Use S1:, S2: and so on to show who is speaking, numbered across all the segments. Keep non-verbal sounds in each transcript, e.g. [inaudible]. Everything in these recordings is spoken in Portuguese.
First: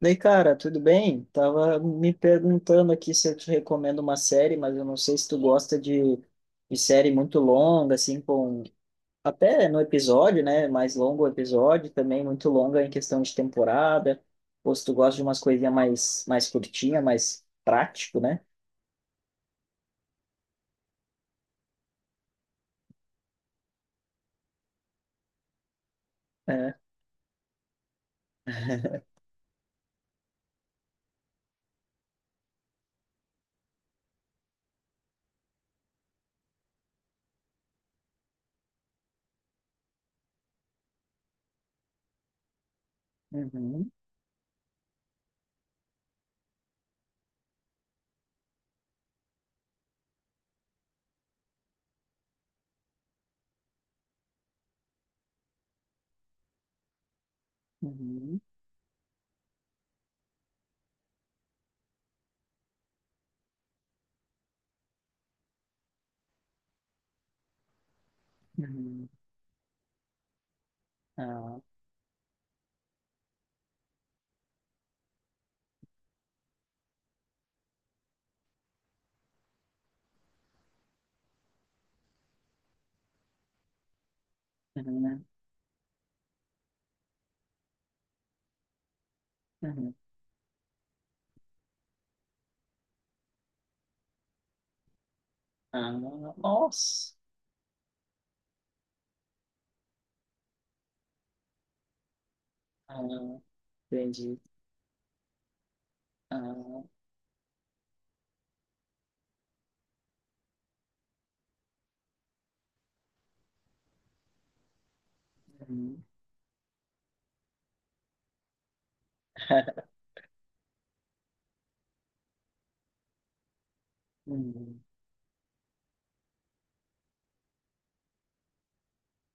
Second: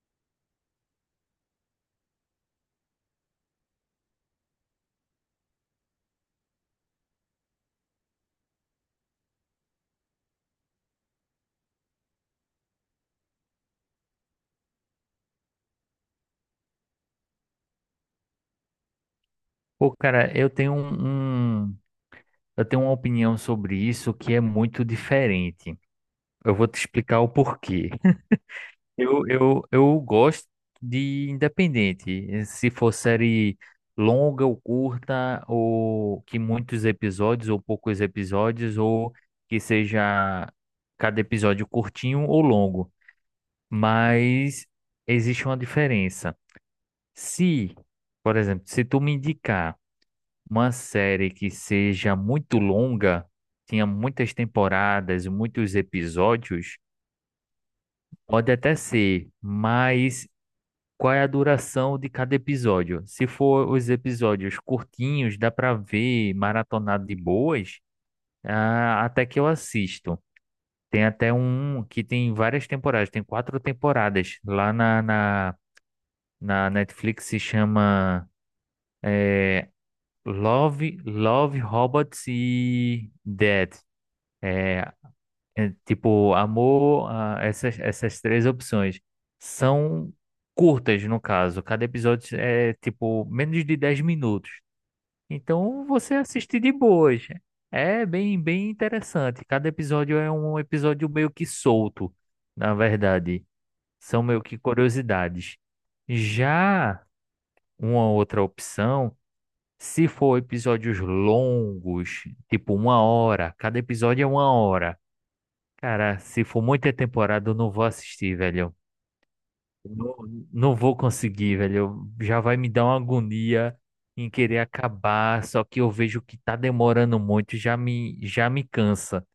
S1: Daí, cara, tudo bem? Tava me perguntando aqui se eu te recomendo uma série, mas eu não sei se tu gosta de, série muito longa, assim, com até no episódio, né? Mais longo o episódio, também muito longa em questão de temporada, ou se tu gosta de umas coisinhas mais, curtinha, mais prático, né?
S2: Pô, cara, eu tenho uma opinião sobre isso que é muito diferente. Eu vou te
S1: É.
S2: explicar o porquê.
S1: [laughs]
S2: Eu gosto de independente, se for série longa ou curta, ou que muitos episódios ou poucos episódios, ou que seja cada episódio curtinho ou longo.
S1: Uhum,
S2: Mas existe uma diferença. Se, por exemplo, se tu me indicar uma série que seja muito longa, tenha muitas temporadas, muitos episódios,
S1: uhum,
S2: pode até ser, mas qual é a duração de cada episódio? Se for os episódios curtinhos, dá para ver maratonado de boas,
S1: uhum.
S2: até que eu assisto. Tem até
S1: Ah,
S2: um que tem várias temporadas, tem quatro temporadas. Lá na Netflix se chama eh, Love, Robots e Dead. É,
S1: uhum,
S2: é, tipo, amor, essas três opções
S1: uhum.
S2: são curtas, no caso. Cada episódio é, tipo, menos de 10 minutos. Então,
S1: Ah,
S2: você assiste de
S1: nossa.
S2: boas. É bem, bem interessante. Cada episódio é um episódio meio que solto, na
S1: Ah,
S2: verdade. São
S1: entendi.
S2: meio que curiosidades.
S1: Ah,
S2: Já uma outra opção, se for episódios longos, tipo uma hora, cada episódio é uma hora.
S1: uhum,
S2: Cara, se for muita temporada, eu não vou assistir, velho. Não, não vou conseguir, velho. Já vai me dar uma agonia em querer
S1: uhum.
S2: acabar, só que eu vejo que tá demorando muito, já me cansa.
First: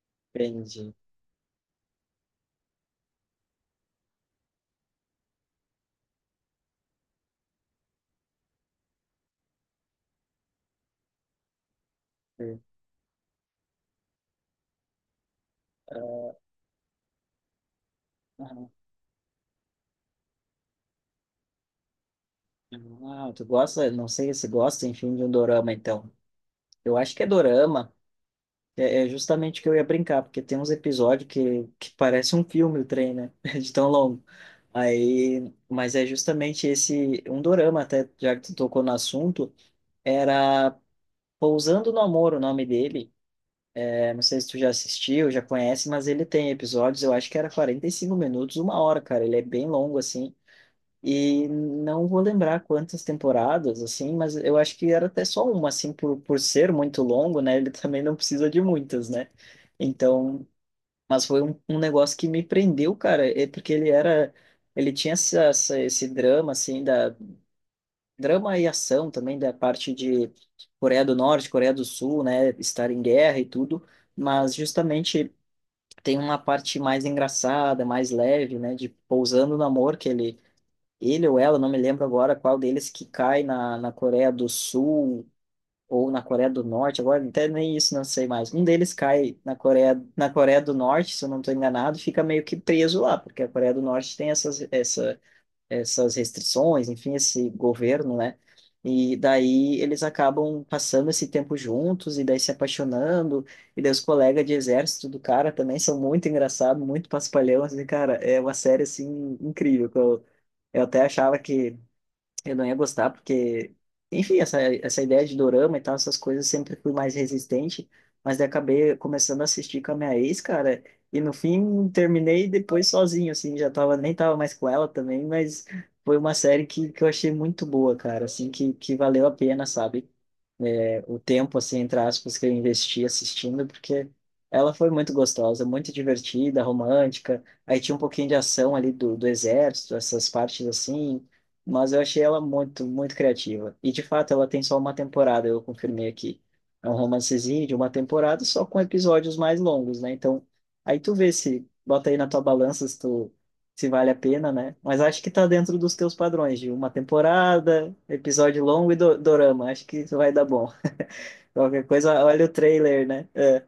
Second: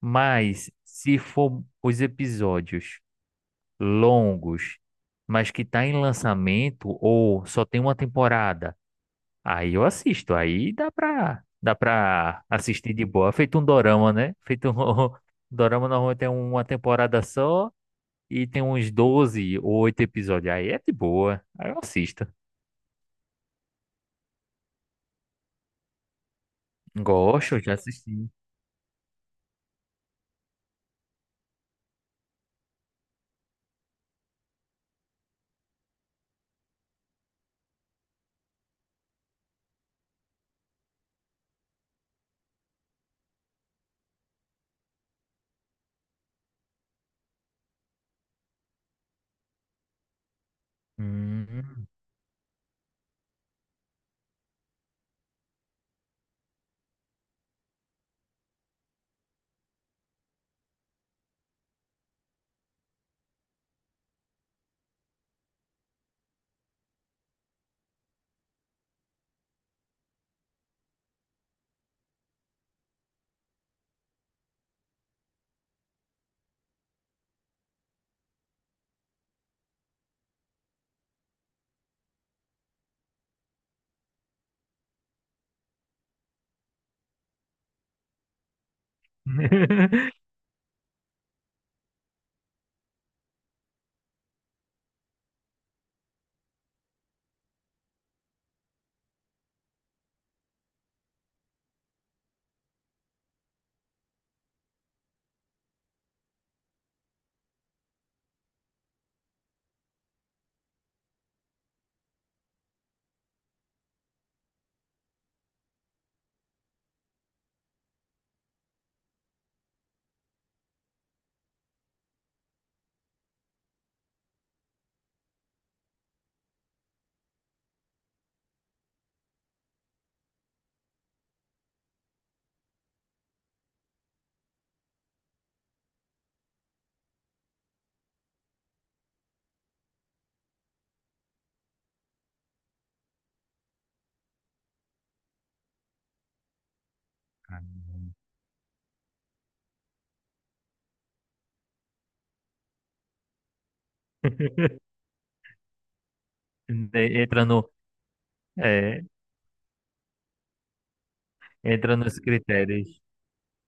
S2: Mas
S1: Entendi.
S2: se for os episódios longos, mas que tá em lançamento ou só tem uma temporada, aí eu assisto. Aí dá pra assistir de boa. Feito um dorama, né? Feito um, [laughs] Dorama normalmente tem uma temporada só. E tem uns 12 ou 8 episódios. Aí é de boa. Aí eu assisto.
S1: Ah, tu gosta, não sei se gosta, enfim, de um dorama, então. Eu acho que é
S2: Gosto, já
S1: dorama,
S2: assisti.
S1: é justamente o que eu ia brincar, porque tem uns episódios que parece um filme o trem, né? [laughs] De tão longo. Aí, mas é justamente esse, um dorama, até, já que tu tocou no assunto, era Pousando no Amor, o nome dele. É, não sei se tu já assistiu, já conhece, mas ele tem episódios, eu acho que era 45 minutos, uma hora, cara. Ele é bem longo, assim. E
S2: Hum.
S1: não vou lembrar quantas temporadas, assim, mas eu acho que era até só uma, assim, por ser muito longo, né? Ele [laughs] também não precisa de muitas, né? Então, mas foi um negócio que me prendeu, cara, é porque ele era, ele tinha esse drama, assim, da drama e ação também da parte de Coreia do Norte, Coreia do Sul, né? Estar em guerra e tudo, mas justamente tem uma parte mais engraçada, mais leve, né? De pousando no amor que ele ou ela, não me lembro agora qual deles que cai na, Coreia do Sul ou na Coreia do Norte, agora até nem isso não sei mais. Um deles cai na Coreia,
S2: [laughs]
S1: na Coreia do Norte, se eu não estou enganado, e fica meio que preso lá, porque a Coreia do Norte tem essas restrições, enfim, esse governo, né? E daí eles acabam passando esse tempo juntos e daí se apaixonando. E daí os colegas de exército do cara também são muito engraçados, muito paspalhão, assim, cara, é uma série assim incrível. Eu até achava que eu não ia gostar, porque, enfim, essa ideia de dorama e tal, essas coisas, sempre fui mais resistente, mas daí acabei começando a assistir com a minha ex, cara, e no fim terminei depois sozinho, assim, já tava, nem tava mais com ela também, mas foi uma série que eu achei muito boa, cara, assim, que valeu a pena, sabe? É, o tempo, assim, entre aspas, que eu investi assistindo, porque ela foi muito gostosa, muito divertida, romântica. Aí tinha um pouquinho de ação ali do exército, essas partes assim, mas eu achei ela muito, muito criativa. E de fato, ela tem só uma temporada, eu confirmei aqui. É um romancezinho de uma
S2: Caramba.
S1: temporada, só com episódios mais longos, né? Então, aí tu vê se, bota aí na tua balança se tu. Se vale a pena, né? Mas acho que tá dentro dos teus padrões de uma
S2: De- Entra no,
S1: temporada, episódio longo e
S2: é,
S1: do dorama. Acho que isso vai dar bom. Qualquer
S2: entra nos
S1: coisa, olha o
S2: critérios.
S1: trailer, né? É,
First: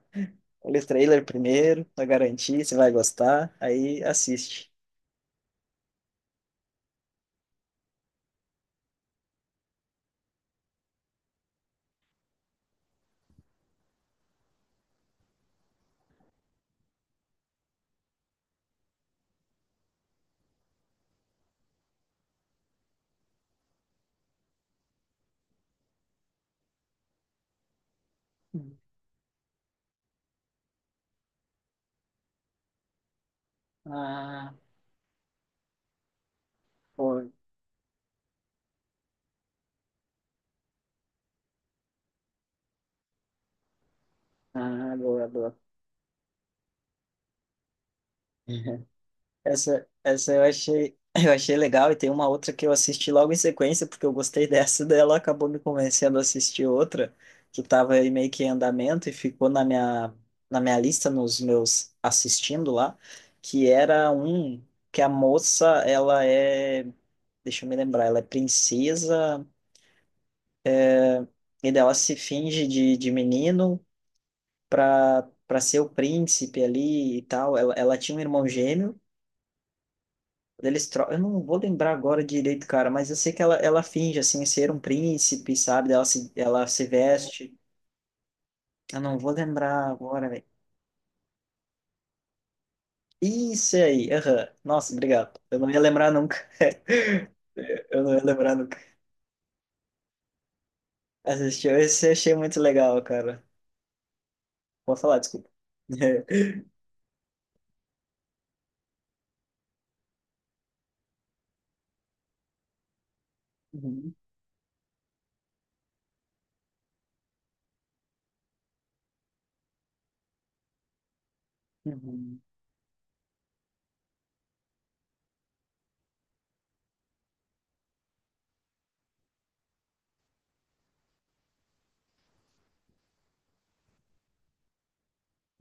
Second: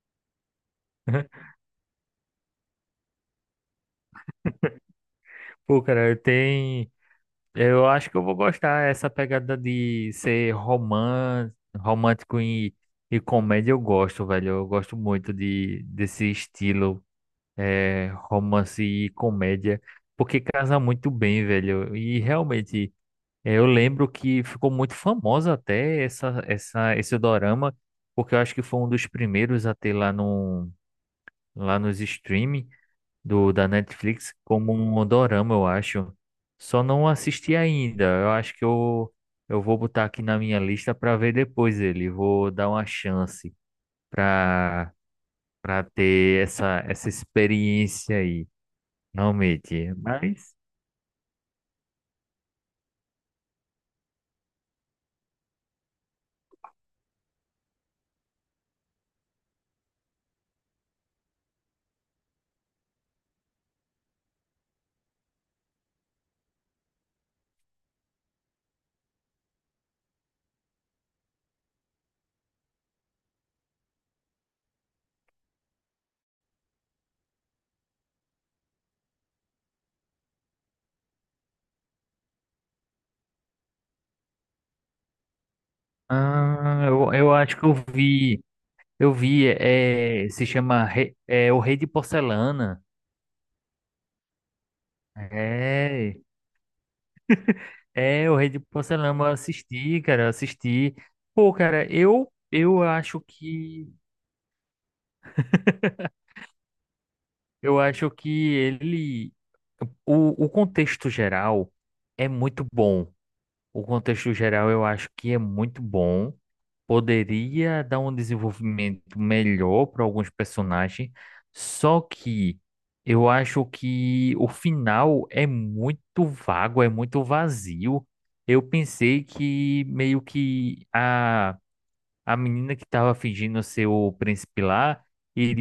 S1: olha o trailer
S2: [laughs]
S1: primeiro, pra garantir se vai gostar, aí assiste.
S2: Pô, cara, tem. Eu acho que eu vou gostar essa pegada de ser romance, romântico e comédia. Eu gosto, velho. Eu gosto muito desse estilo romance e comédia, porque casa muito bem, velho. Eu lembro que ficou muito famosa até esse dorama, porque eu acho que foi um dos primeiros a ter lá, no, lá nos streaming da Netflix
S1: Ah,
S2: como um dorama, eu acho. Só não
S1: pô,
S2: assisti ainda. Eu acho que eu vou botar aqui na minha lista para ver depois ele. Vou dar uma chance para
S1: ah, boa, boa.
S2: para ter essa experiência aí,
S1: [laughs] Essa,
S2: realmente.
S1: essa eu
S2: Mas
S1: achei, [laughs] eu achei legal e tem uma outra que eu assisti logo em sequência, porque eu gostei [laughs] dessa, daí ela acabou me convencendo a assistir outra, que estava aí meio que em andamento e ficou na minha lista, nos meus assistindo lá, que era um que a moça, ela é Deixa eu me lembrar, ela é princesa, e daí ela se finge de, menino pra, ser o príncipe ali e tal. Ela tinha um irmão gêmeo, eles tro... eu não vou lembrar agora direito, cara, mas eu sei que ela finge, assim, ser um príncipe, sabe? Ela se
S2: eu
S1: veste.
S2: acho que eu vi.
S1: Eu
S2: Eu
S1: não vou
S2: vi,
S1: lembrar agora, velho.
S2: se chama O Rei de Porcelana.
S1: Isso aí, aham. Nossa, obrigado. Eu não ia lembrar
S2: É,
S1: nunca. [laughs] Eu não ia
S2: é O Rei
S1: lembrar
S2: de
S1: nunca.
S2: Porcelana, eu assisti, cara, eu assisti. Pô,
S1: Assistiu
S2: cara,
S1: esse, eu
S2: eu
S1: achei muito
S2: eu
S1: legal,
S2: acho
S1: cara.
S2: que
S1: Vou falar, desculpa. [laughs]
S2: eu acho que ele o contexto geral é muito bom. O
S1: Uhum,
S2: contexto geral eu acho que é muito bom. Poderia dar um desenvolvimento melhor para alguns personagens, só
S1: uhum,
S2: que eu acho que o final é muito vago, é muito vazio. Eu pensei que meio que a menina que estava fingindo ser o príncipe lá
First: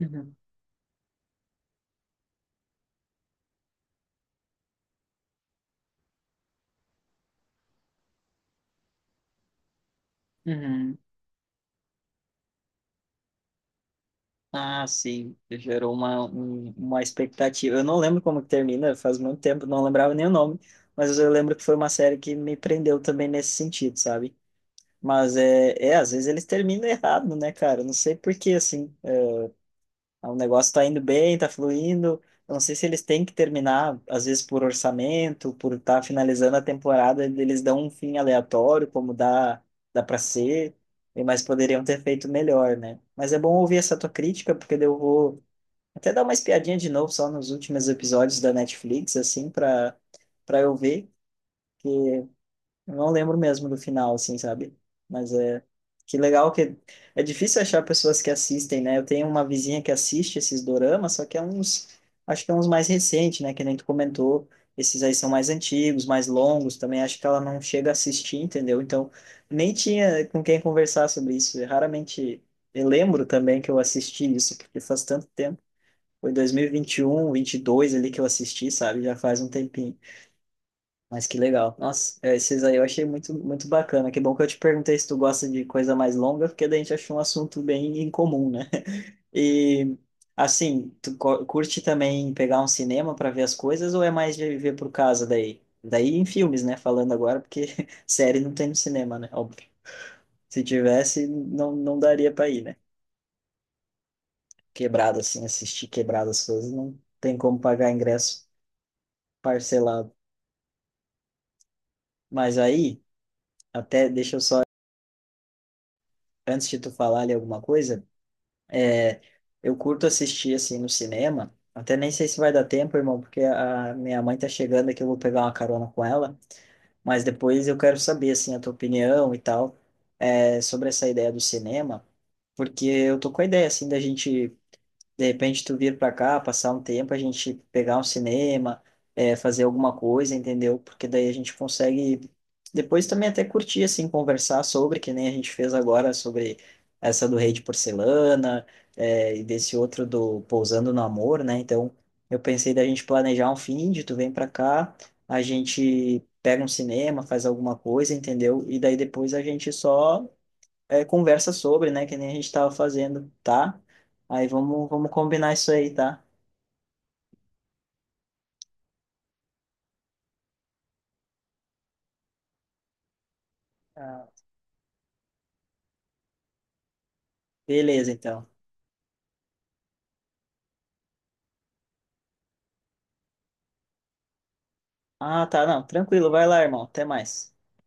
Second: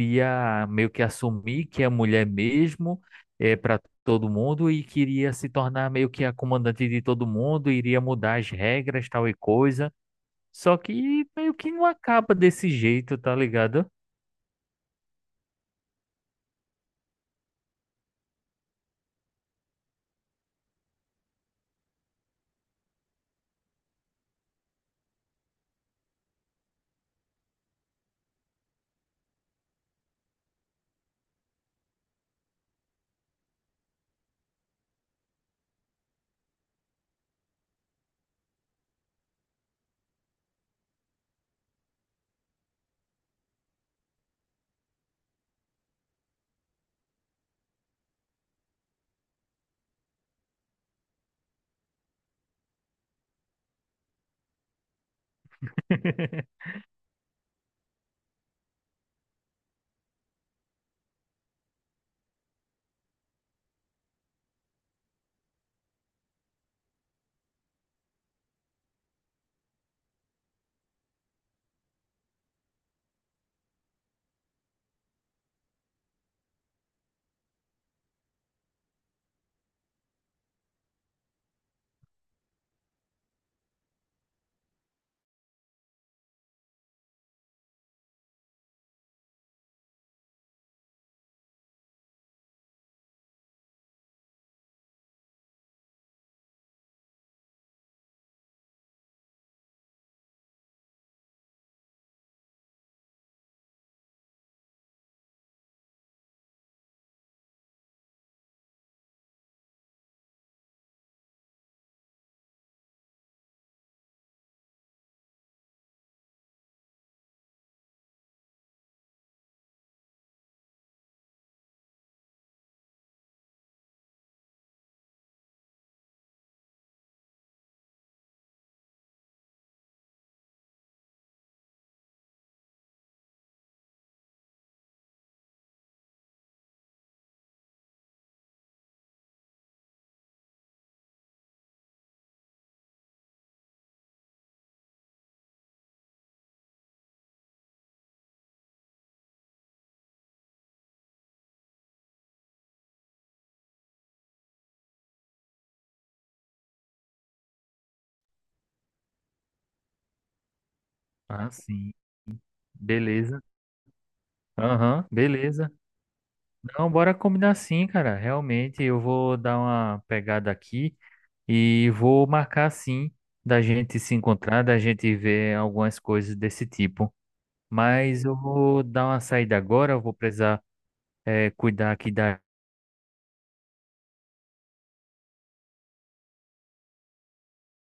S1: uhum.
S2: meio que assumir que é mulher mesmo para todo mundo e queria se tornar meio que a comandante de todo mundo, iria mudar as regras, tal e coisa. Só
S1: Uhum.
S2: que meio que não acaba desse jeito, tá ligado?
S1: Ah, sim, gerou uma expectativa. Eu não lembro como que termina, faz muito tempo, não lembrava nem o nome, mas eu lembro que foi uma série que me prendeu também nesse sentido, sabe? Mas é, é às vezes eles terminam errado, né, cara? Não sei por que assim. Ah, o negócio tá indo bem, tá fluindo. Eu não sei se eles têm que terminar, às vezes por orçamento, por estar tá finalizando a temporada, eles dão um fim aleatório, como dá, dá para ser, e- mas poderiam ter feito melhor, né? Mas é bom ouvir essa tua crítica, porque daí eu vou até dar uma espiadinha de novo só nos últimos episódios da Netflix, assim, para eu ver. Eu não lembro mesmo do final, assim, sabe? Mas é. Que legal
S2: [laughs]
S1: que. É difícil achar pessoas que assistem, né? Eu tenho uma vizinha que assiste esses doramas, só que é uns. Acho que é uns mais recentes, né? Que nem tu comentou. Esses aí são mais antigos, mais longos também. Acho que ela não chega a assistir, entendeu? Então, nem tinha com quem conversar sobre isso. Eu raramente. Eu lembro também que eu assisti isso, porque faz tanto tempo. Foi 2020, 2021, 2022 ali que eu assisti, sabe? Já faz um tempinho. Mas que legal. Nossa, é, esses aí eu achei muito, muito bacana. Que bom que eu te perguntei se tu gosta de coisa mais longa, porque daí a gente achou um assunto bem incomum, né? [laughs] E, assim, curte também pegar um cinema para ver as coisas ou é mais de ver por casa daí? Daí em filmes, né? Falando agora, porque [laughs] série não tem no cinema, né? Óbvio. Se tivesse, não, não daria para ir, né? Quebrado, assim, assistir quebrado as coisas, não tem como pagar ingresso parcelado. Mas aí, até deixa eu só, antes de tu falar ali alguma coisa. Eu curto assistir assim no cinema. Até nem sei se vai dar tempo, irmão, porque a minha mãe tá chegando aqui, eu vou pegar uma carona com ela. Mas depois eu quero saber assim a tua opinião e tal, é, sobre essa ideia do cinema, porque eu tô com a ideia assim da gente de repente tu vir para cá, passar um tempo, a gente pegar um cinema, fazer alguma coisa, entendeu? Porque daí a gente consegue depois também até curtir, assim, conversar sobre, que nem a gente fez agora, sobre essa do Rei de Porcelana, e desse outro do Pousando no Amor, né? Então eu pensei da gente planejar um fim de tu vem para cá, a gente pega um cinema, faz alguma coisa, entendeu? E daí depois a gente só é,
S2: Ah,
S1: conversa sobre,
S2: sim.
S1: né? Que nem a gente tava fazendo,
S2: Beleza.
S1: tá? Aí vamos,
S2: Aham,
S1: vamos combinar isso
S2: beleza.
S1: aí, tá?
S2: Não, bora combinar sim, cara. Realmente, eu vou dar uma pegada aqui. E vou marcar sim da gente se
S1: Ah,
S2: encontrar, da gente ver algumas coisas desse tipo.
S1: beleza,
S2: Mas eu
S1: então.
S2: vou dar uma saída agora, eu vou precisar cuidar aqui da
S1: Ah, tá, não, tranquilo, vai lá, irmão. Até mais.